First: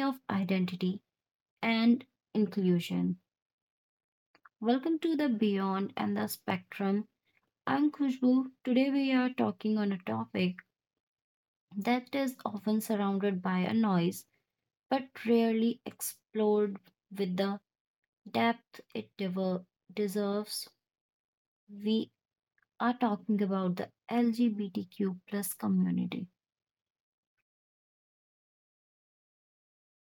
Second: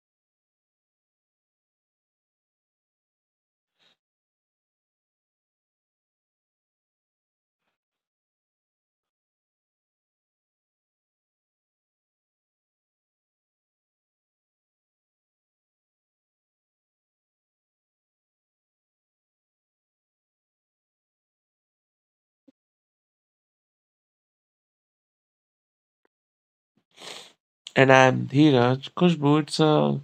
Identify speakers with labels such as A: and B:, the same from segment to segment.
A: of identity and inclusion. Welcome to the Beyond and the Spectrum. I'm Khushbu. Today we are talking on a topic that is often surrounded by a noise but rarely explored with the depth it deserves. We are talking about the LGBTQ plus community.
B: And I'm Dheeraj Kushbu. It's a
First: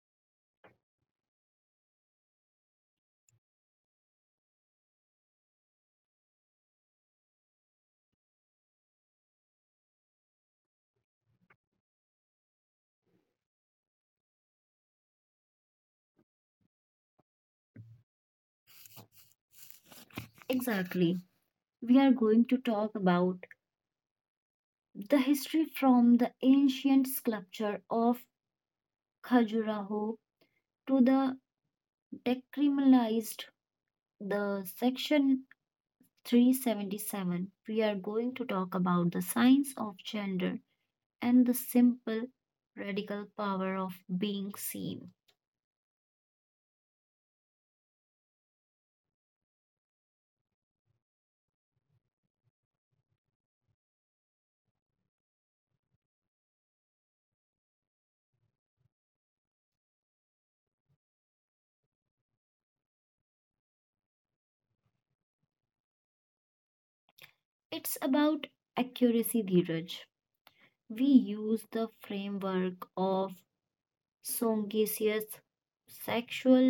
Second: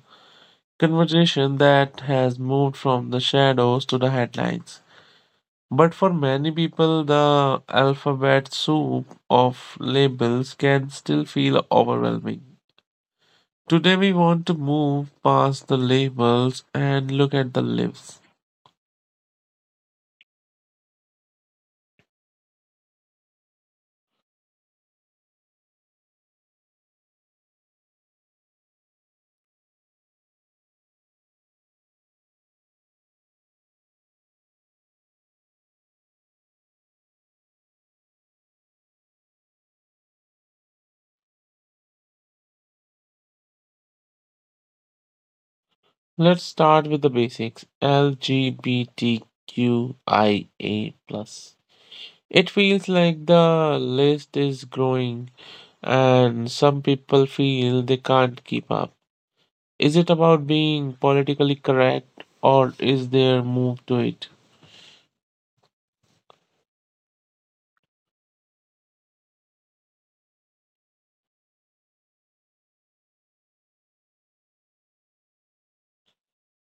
B: conversation that has moved from the shadows to the headlines. But for many people, the alphabet soup of labels can still feel overwhelming. Today, we want to move past the labels and look at the lives.
A: Exactly. We are going to talk about the history from the ancient sculpture of Khajuraho to the decriminalized the section 377. We are going to talk about the science of gender and the simple radical power of being seen.
B: Let's start with the basics, LGBTQIA. It feels like the list is growing and some people feel they can't keep up. Is it about being politically correct or is there move to it?
A: It's about accuracy, Dheeraj. We use the framework of songesius, sexual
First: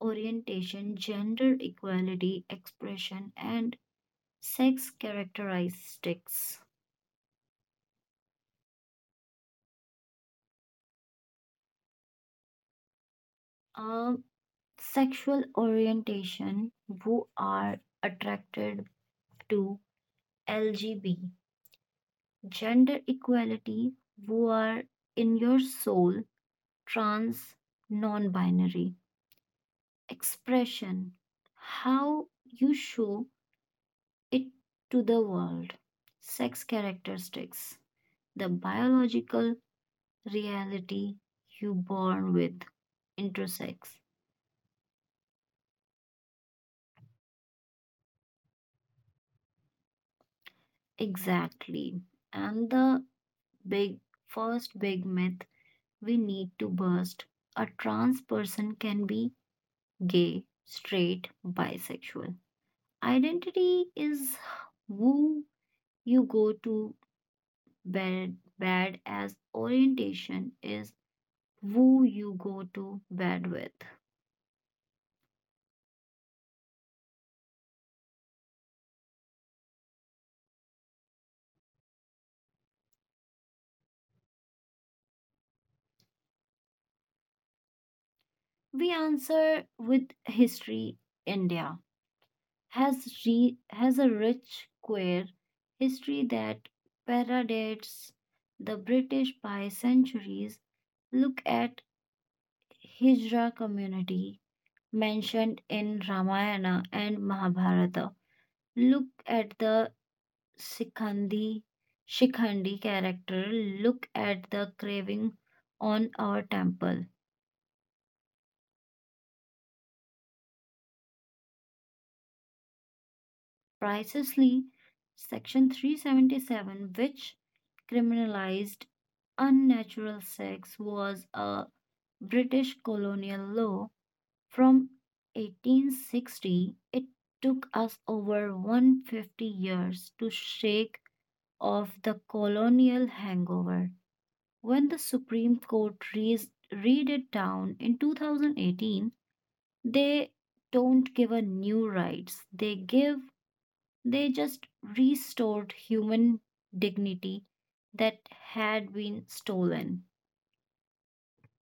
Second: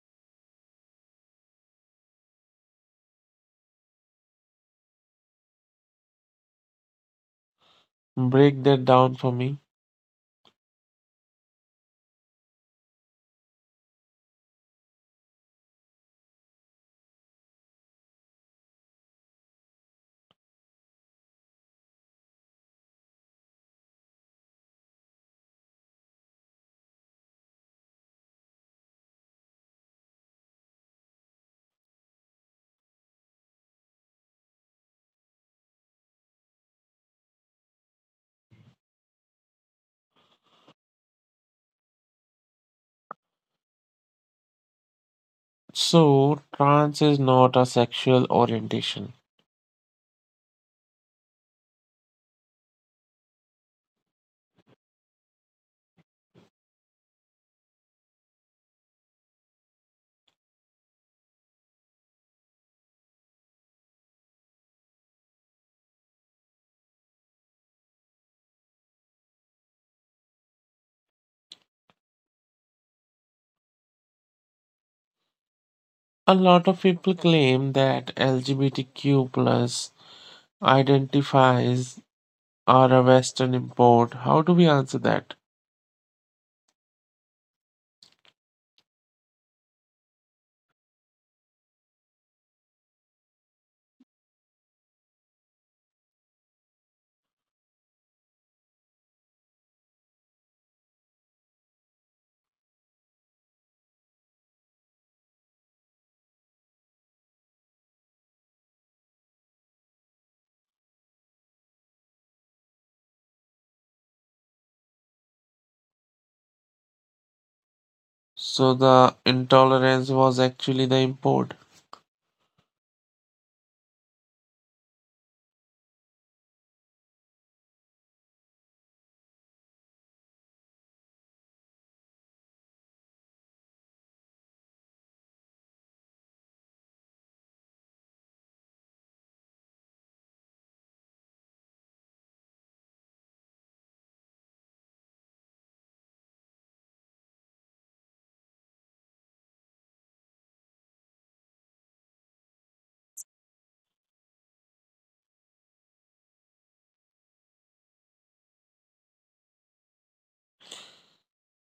A: orientation, gender equality, expression, and sex characteristics.
B: Break that down for me.
A: Uh, Sexual orientation, who are attracted to, LGB. Gender equality, who are in your soul, trans, non binary. Expression, how you show it to the world. Sex characteristics, the biological reality you born with, intersex.
B: So, trans is not a sexual orientation.
A: Exactly. And the big first big myth we need to burst, a trans person can be gay, straight, bisexual. Identity is who you go to bed, as orientation is who you go to bed with.
B: A lot of people claim that LGBTQ plus identifies are a Western import. How do we answer that?
A: We answer with history. India has has a rich queer history that predates the British by centuries. Look at Hijra community mentioned in Ramayana and Mahabharata. Look at the Sikhandi Shikhandi character. Look at the craving on our temple.
B: So the intolerance was actually the import.
A: Pricelessly, section 377, which criminalized unnatural sex, was a British colonial law from 1860. It took us over 150 years to shake off the colonial hangover. When the Supreme Court raised, read it down in 2018, they don't give a new rights. They give, they just restored human dignity that had been stolen.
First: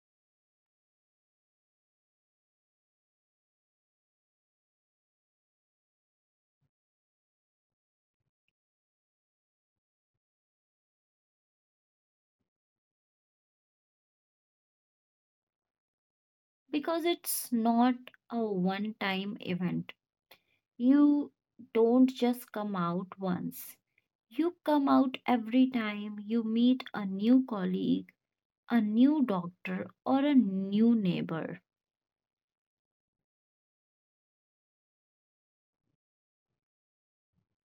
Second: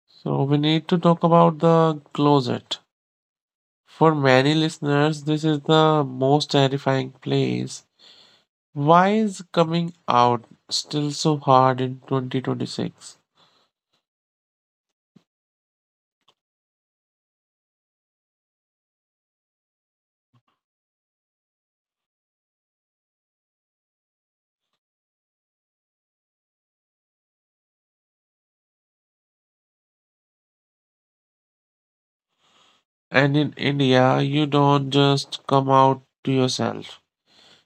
B: So we need to talk about the closet. For many listeners, this is the most terrifying place. Why is coming out still so hard in 2026?
A: Because it's not a one time event. You don't just come out once. You come out every time you meet a new colleague, a new doctor, or a new neighbor.
B: And in India, you don't just come out to yourself.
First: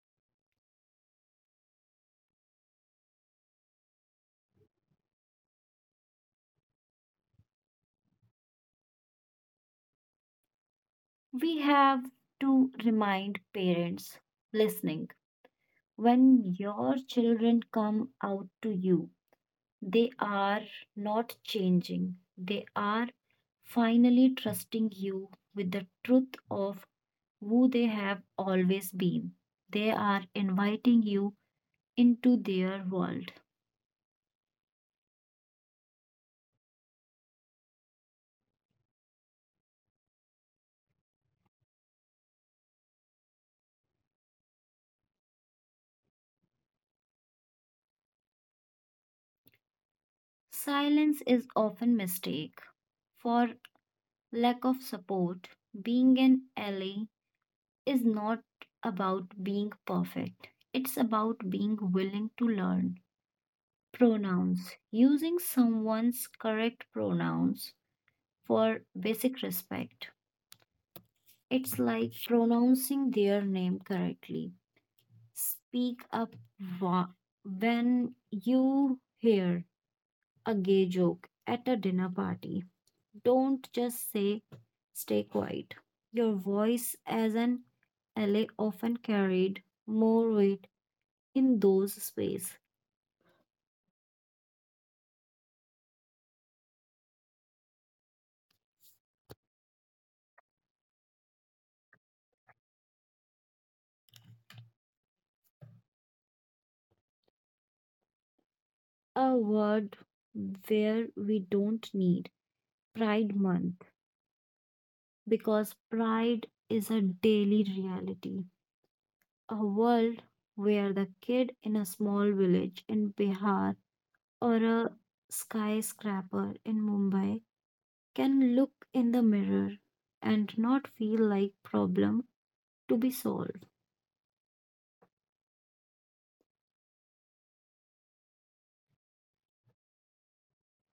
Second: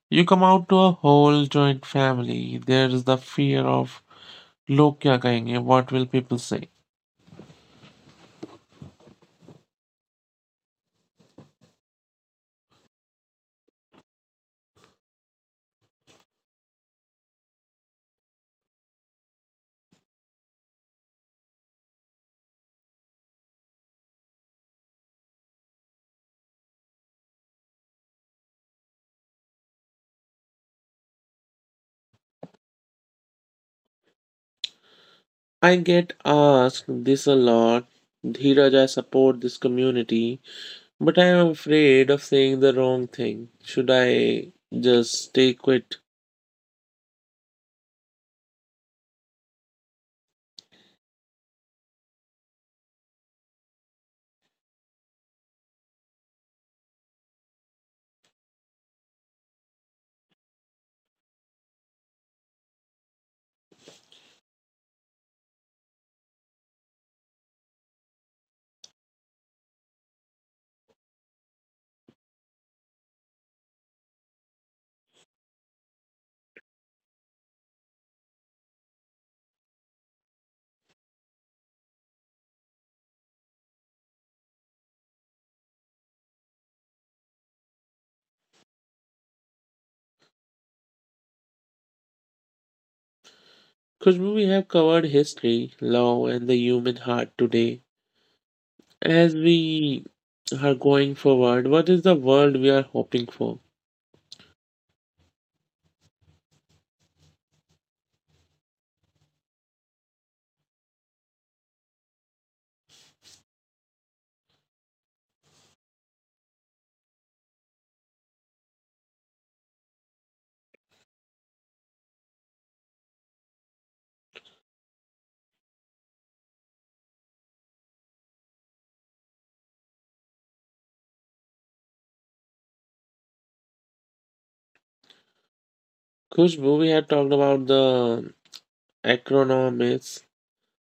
B: You come out to a whole joint family. There is the fear of log kya kahenge, what will people say?
A: We have to remind parents listening, when your children come out to you, they are not changing, they are finally trusting you with the truth of who they have always been. They are inviting you into their world.
B: I get asked this a lot. Dheeraj, I support this community, but I am afraid of saying the wrong thing. Should I just stay quit?
A: Silence is often mistaken for lack of support. Being an ally is not about being perfect. It's about being willing to learn. Pronouns. Using someone's correct pronouns for basic respect. It's like pronouncing their name correctly. Speak up wa- when you hear a gay joke at a dinner party. Don't just say, stay quiet. Your voice as an ally often carried more weight in those spaces.
B: Because we have covered history, law, and the human heart today. As we are going forward, what is the world we are hoping for?
A: A word where we don't need Pride Month, because pride is a daily reality. A world where the kid in a small village in Bihar or a skyscraper in Mumbai can look in the mirror and not feel like problem to be solved.
B: Kushbu, we have talked about the acronyms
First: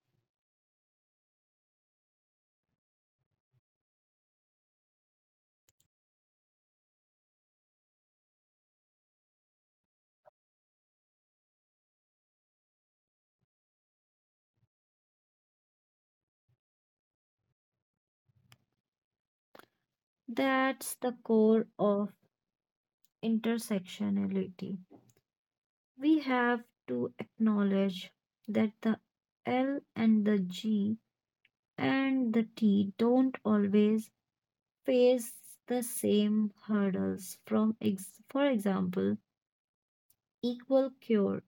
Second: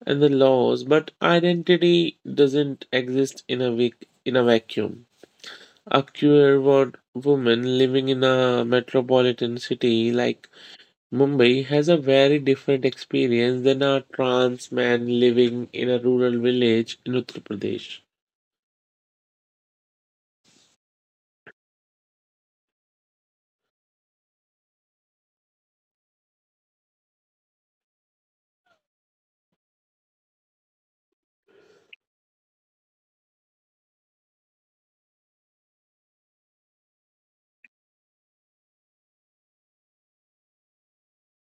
B: and the laws, but identity doesn't exist in a in a vacuum. A queer woman living in a metropolitan city like Mumbai has a very different experience than a trans man living in a rural village in Uttar Pradesh.
A: That's the core of intersectionality. We have to acknowledge that the L and the G and the T don't always face the same hurdles. For example, equal cure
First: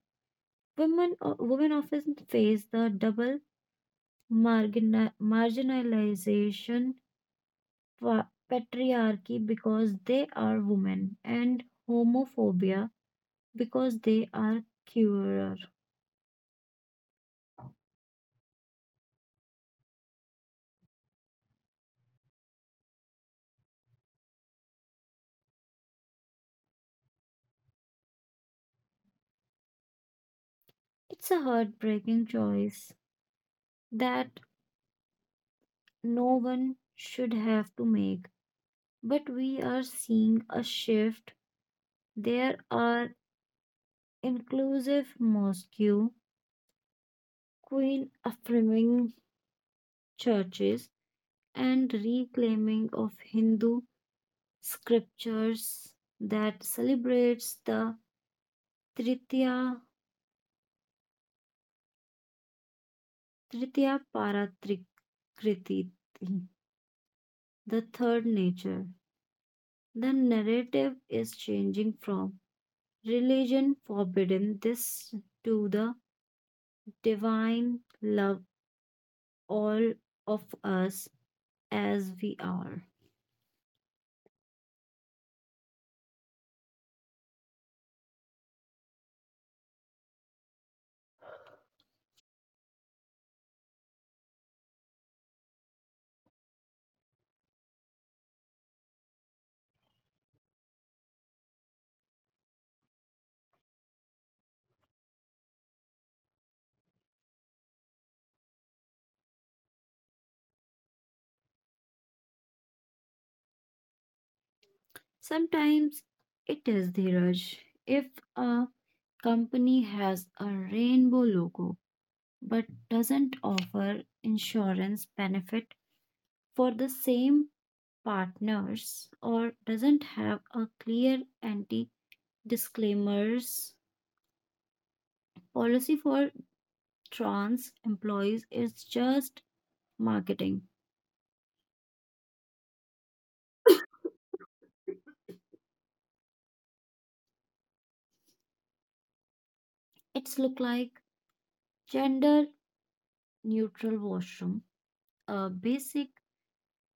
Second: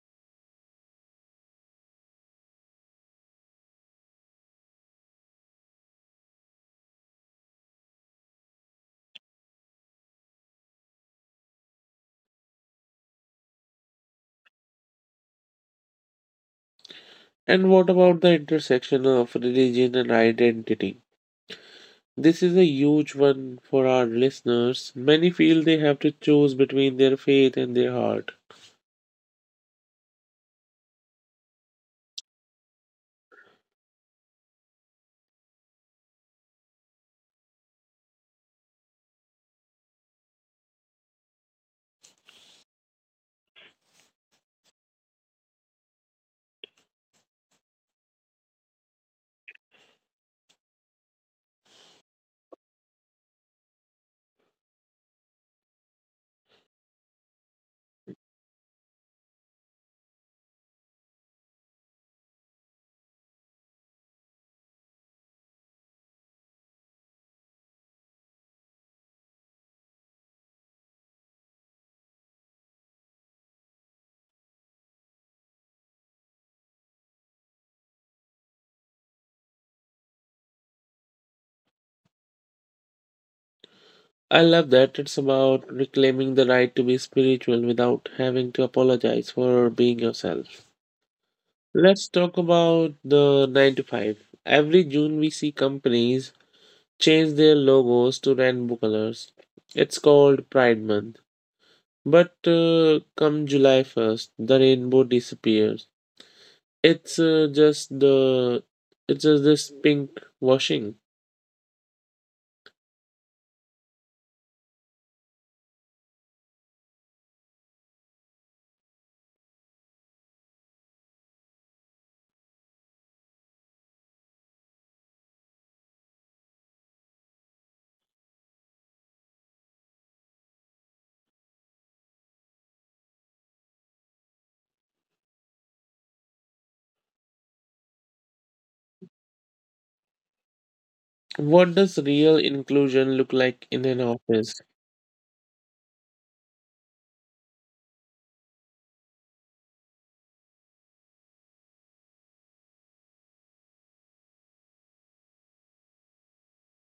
A: women often face the double marginalization, patriarchy because they are women, and homophobia because they are queer.
B: And what about the intersection of religion and identity? This is a huge one for our listeners. Many feel they have to choose between their faith and their heart.
A: It's a heartbreaking choice that no one should have to make, but we are seeing a shift. There are inclusive mosque, queen affirming churches, and reclaiming of Hindu scriptures that celebrates the Tritya, Tritya Paratrikriti, the third nature. The narrative is changing from religion forbidden this to the divine love all of us as we are.
B: I love that it's about reclaiming the right to be spiritual without having to apologize for being yourself. Let's talk about the 9 to 5. Every June, we see companies change their logos to rainbow colors. It's called Pride Month. But come July 1st, the rainbow disappears. It's just the it's just this pink washing.
A: Sometimes it is, Dhiraj. If a company has a rainbow logo but doesn't offer insurance benefit for the same partners, or doesn't have a clear anti disclaimers policy for trans employees, is just marketing.
B: What does real inclusion look like in an office?
A: It's look like gender neutral washroom, a basic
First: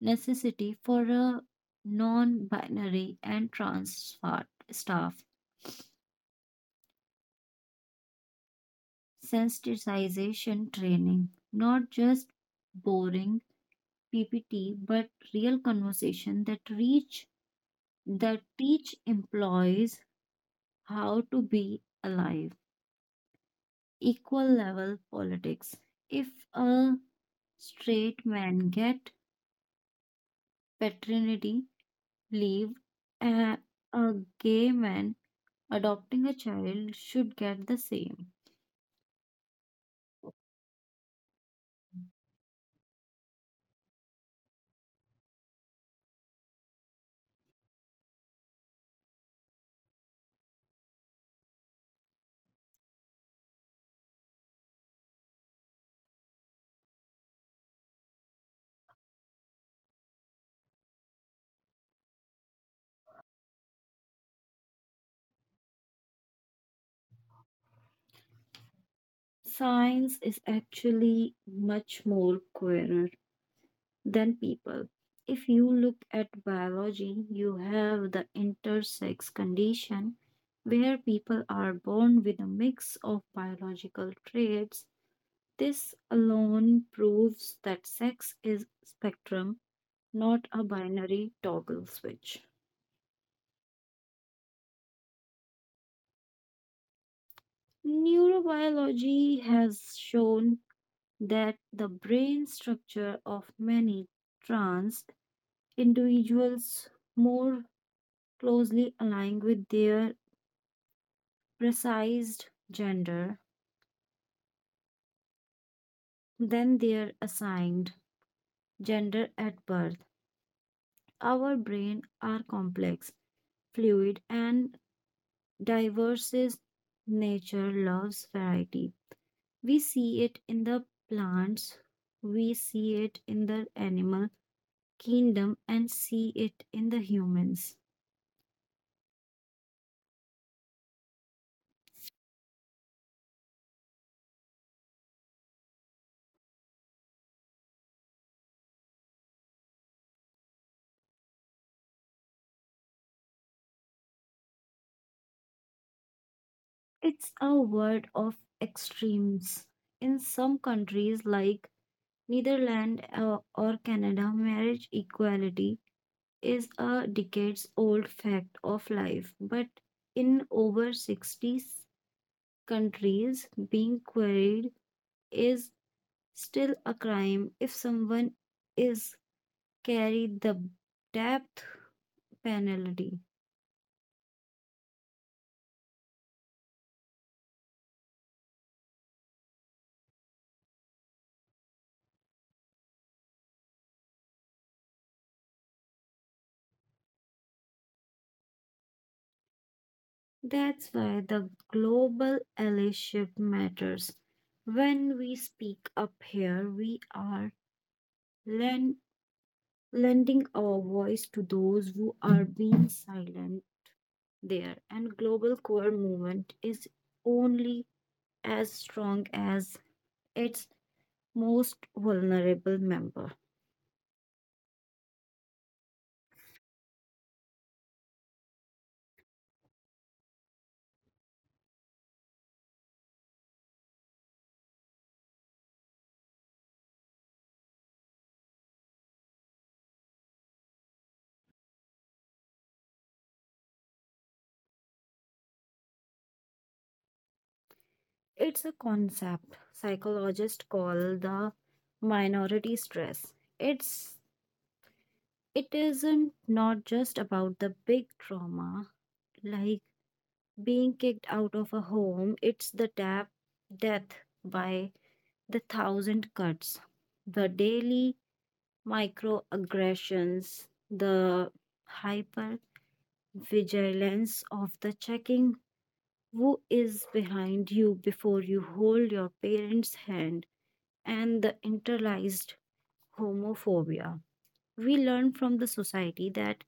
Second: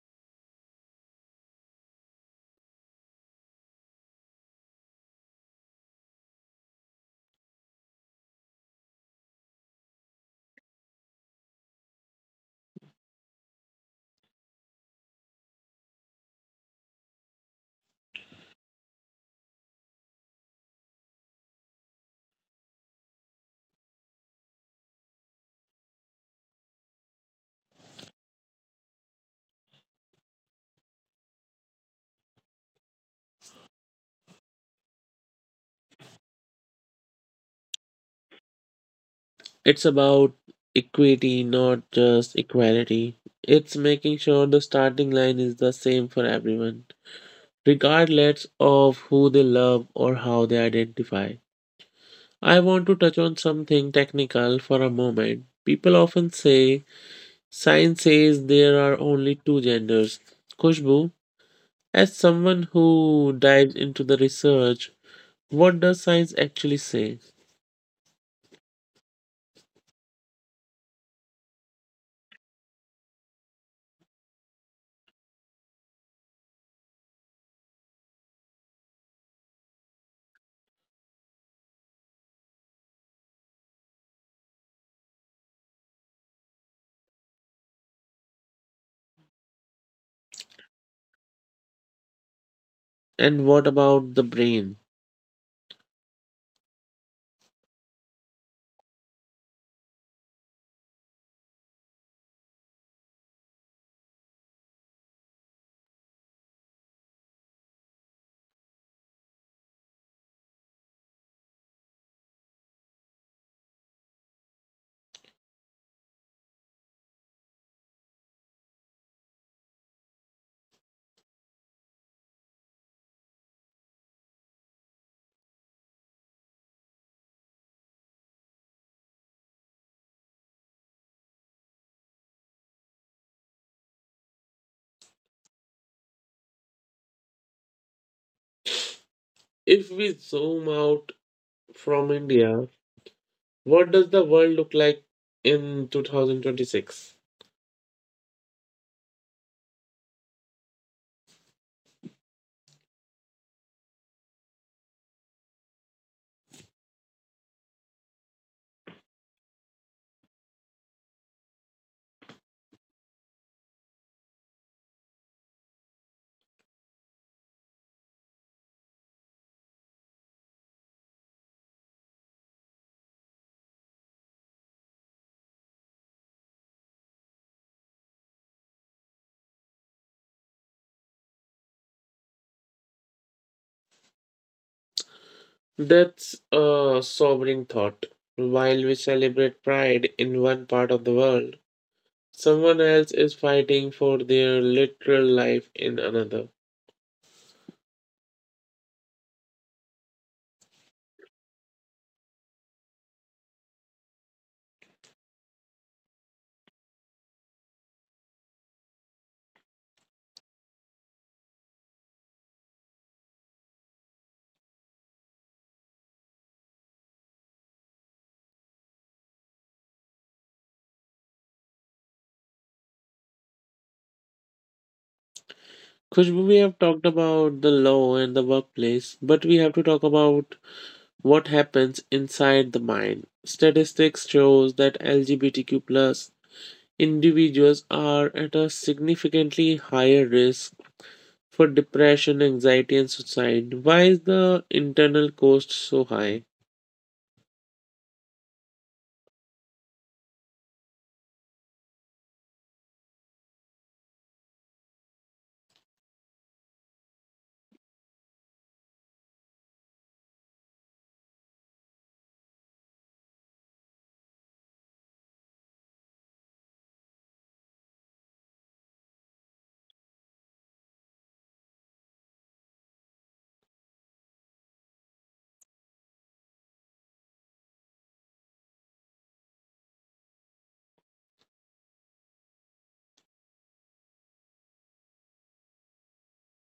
A: necessity for a non binary and trans staff. Sensitization training, not just boring PPT, but real conversation that teach employees how to be alive. Equal level politics. If a straight man get paternity leave, a, a gay man adopting a child should get the same.
B: It's about equity, not just equality. It's making sure the starting line is the same for everyone, regardless of who they love or how they identify. I want to touch on something technical for a moment. People often say science says there are only two genders. Kushbu, as someone who dives into the research, what does science actually say?
A: Science is actually much more queer than people. If you look at biology, you have the intersex condition where people are born with a mix of biological traits. This alone proves that sex is spectrum, not a binary toggle switch.
B: And what about the brain?
A: Neurobiology has shown that the brain structure of many trans individuals more closely align with their precise gender than their assigned gender at birth. Our brain are complex, fluid, and diverse. Nature loves variety. We see it in the plants, we see it in the animal kingdom, and see it in the humans.
B: If we zoom out from India, what does the world look like in 2026?
A: It's a world of extremes. In some countries like Netherlands or Canada, marriage equality is a decades old fact of life, but in over 60 countries, being quarried is still a crime. If someone is carried the depth penalty.
B: That's a sobering thought. While we celebrate pride in one part of the world, someone else is fighting for their literal life in another.
A: That's why the global allyship matters. When we speak up here, we are len- lending our voice to those who are being silent there, and global core movement is only as strong as its most vulnerable member.
B: Khushbu, we have talked about the law and the workplace, but we have to talk about what happens inside the mind. Statistics shows that LGBTQ plus individuals are at a significantly higher risk for depression, anxiety, and suicide. Why is the internal cost so high?
A: It's a concept psychologists call the minority stress. It's it isn't not just about the big trauma like being kicked out of a home. It's the tap death by the thousand cuts, the daily microaggressions, the hyper vigilance of the checking who is behind you before you hold your parents' hand, and the internalized homophobia we learn from the society that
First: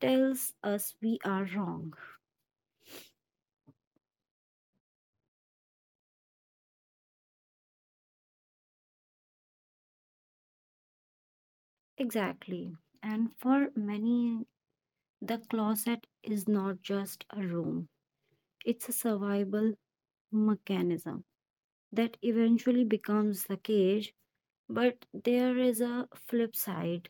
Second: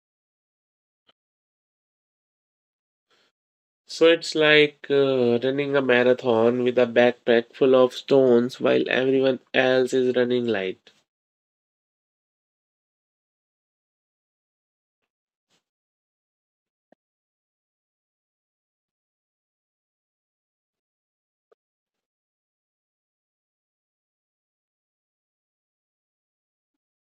A: tells us we are wrong.
B: So it's like running a marathon with a backpack full of stones while everyone else is running light.
A: Exactly. And for many, the closet is not just a room, it's a survival mechanism that eventually becomes the cage. But there is a flip side,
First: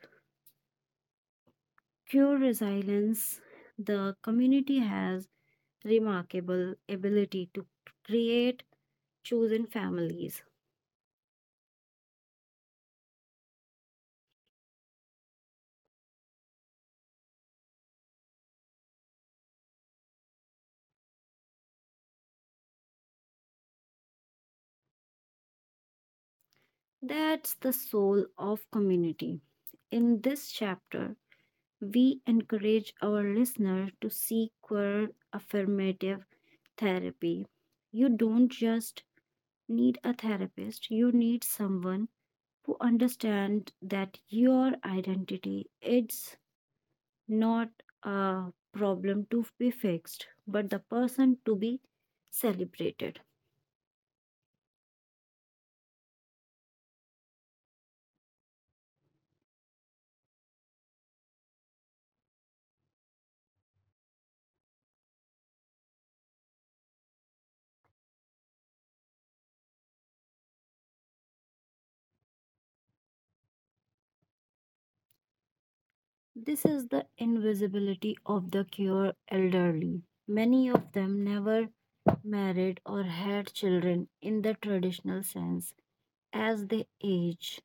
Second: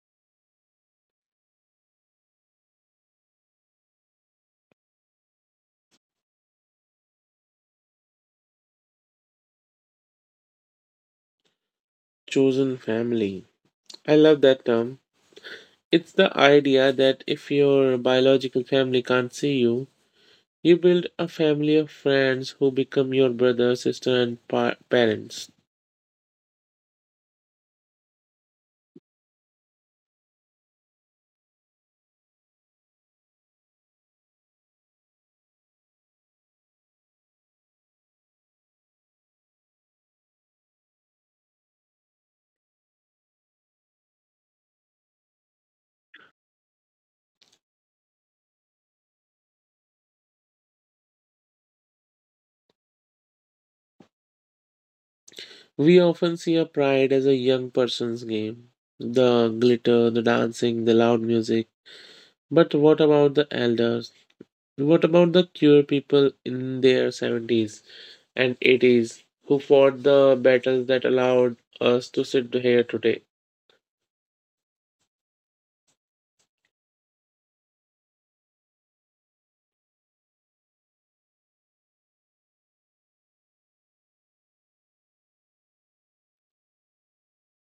A: cure resilience, the community has remarkable ability to create chosen families.
B: Chosen family. I love that term. It's the idea that if your biological family can't see you, you build a family of friends who become your brother, sister, and parents.
A: That's the soul of community. In this chapter, we encourage our listener to seek queer affirmative therapy. You don't just need a therapist, you need someone who understands that your identity is not a problem to be fixed, but the person to be celebrated.
B: We often see a pride as a young person's game, the glitter, the dancing, the loud music. But what about the elders? What about the queer people in their 70s and 80s who fought the battles that allowed us to sit here today?
A: This is the invisibility of the cure elderly. Many of them never married or had children in the traditional sense. As they age,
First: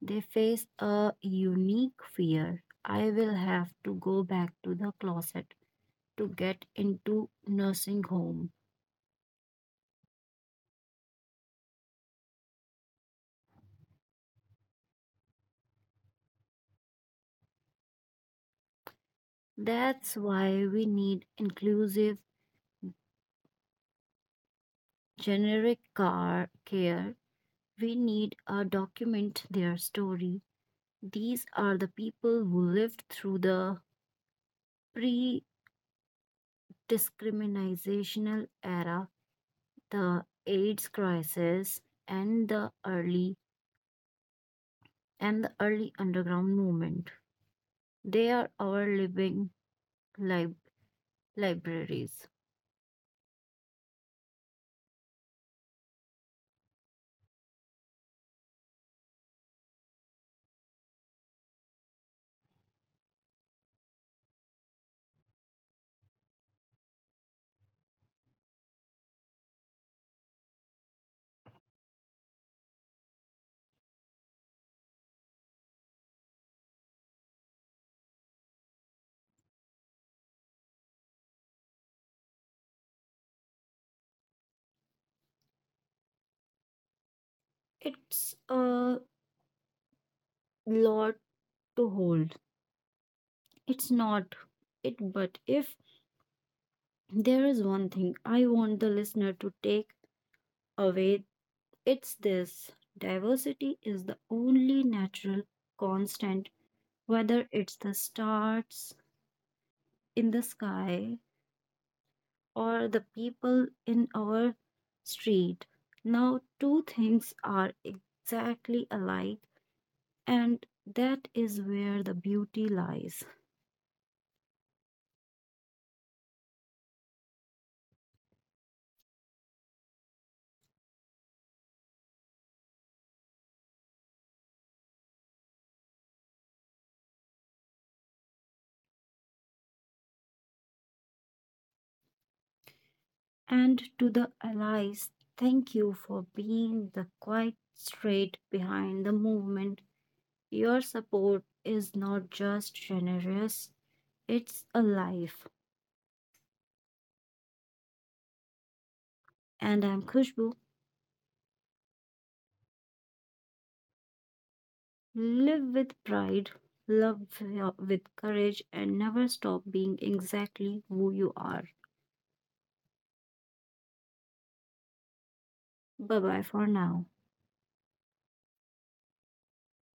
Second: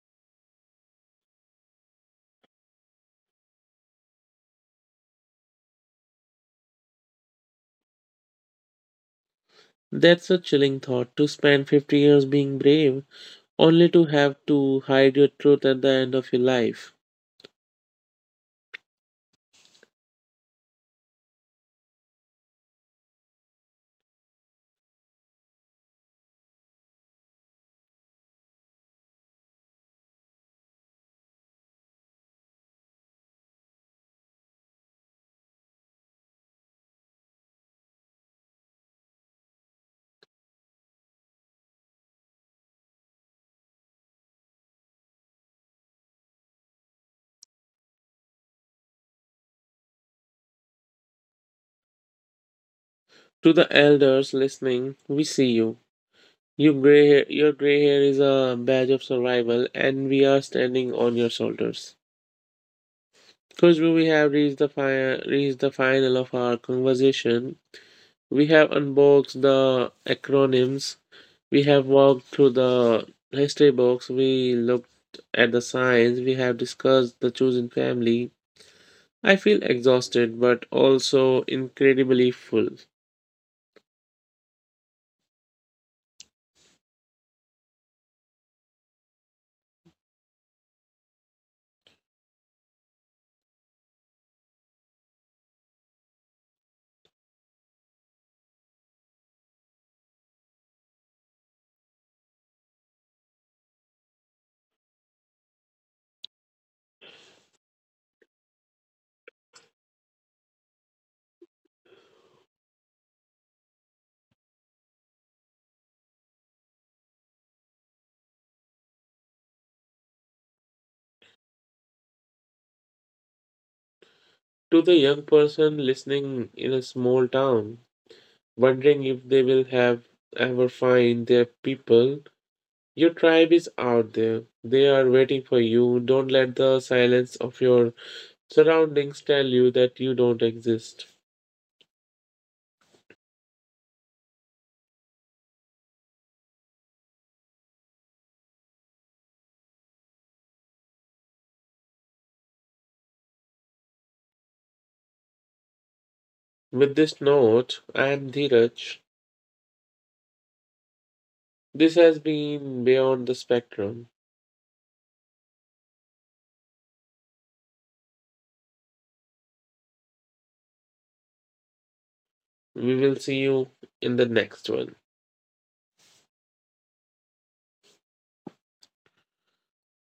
A: they face a unique fear. I will have to go back to the closet to get into nursing home.
B: That's a chilling thought, to spend 50 years being brave only to have to hide your truth at the end of your life.
A: That's why we need inclusive generic car care. We need a document their story. These are the people who lived through the pre discriminational era, the AIDS crisis, and the early underground movement. They are our living lib- libraries.
B: To the elders listening, we see you. Your gray hair is a badge of survival, and we are standing on your shoulders. Because we have reached the final of our conversation. We have unboxed the acronyms. We have walked through the history books. We looked at the science. We have discussed the chosen family. I feel exhausted, but also incredibly full.
A: It's a lot to hold. It's not it, but if there is one thing I want the listener to take away, it's this. Diversity is the only natural constant, whether it's the stars in the sky or the people in our street. Now, two things are exactly alike, and that is where the beauty lies.
B: To the young person listening in a small town, wondering if they will have ever find their people. Your tribe is out there. They are waiting for you. Don't let the silence of your surroundings tell you that you don't exist.
A: And to the allies, thank you for being the quiet straight behind the movement. Your support is not just generous, it's a life.
B: With this note, I am Dheeraj.
A: And I'm Khushbu.
B: This has been Beyond the Spectrum.
A: Live with pride, with courage, and never stop being exactly who you are.
B: We will see you in the next one.
A: Bye bye for now.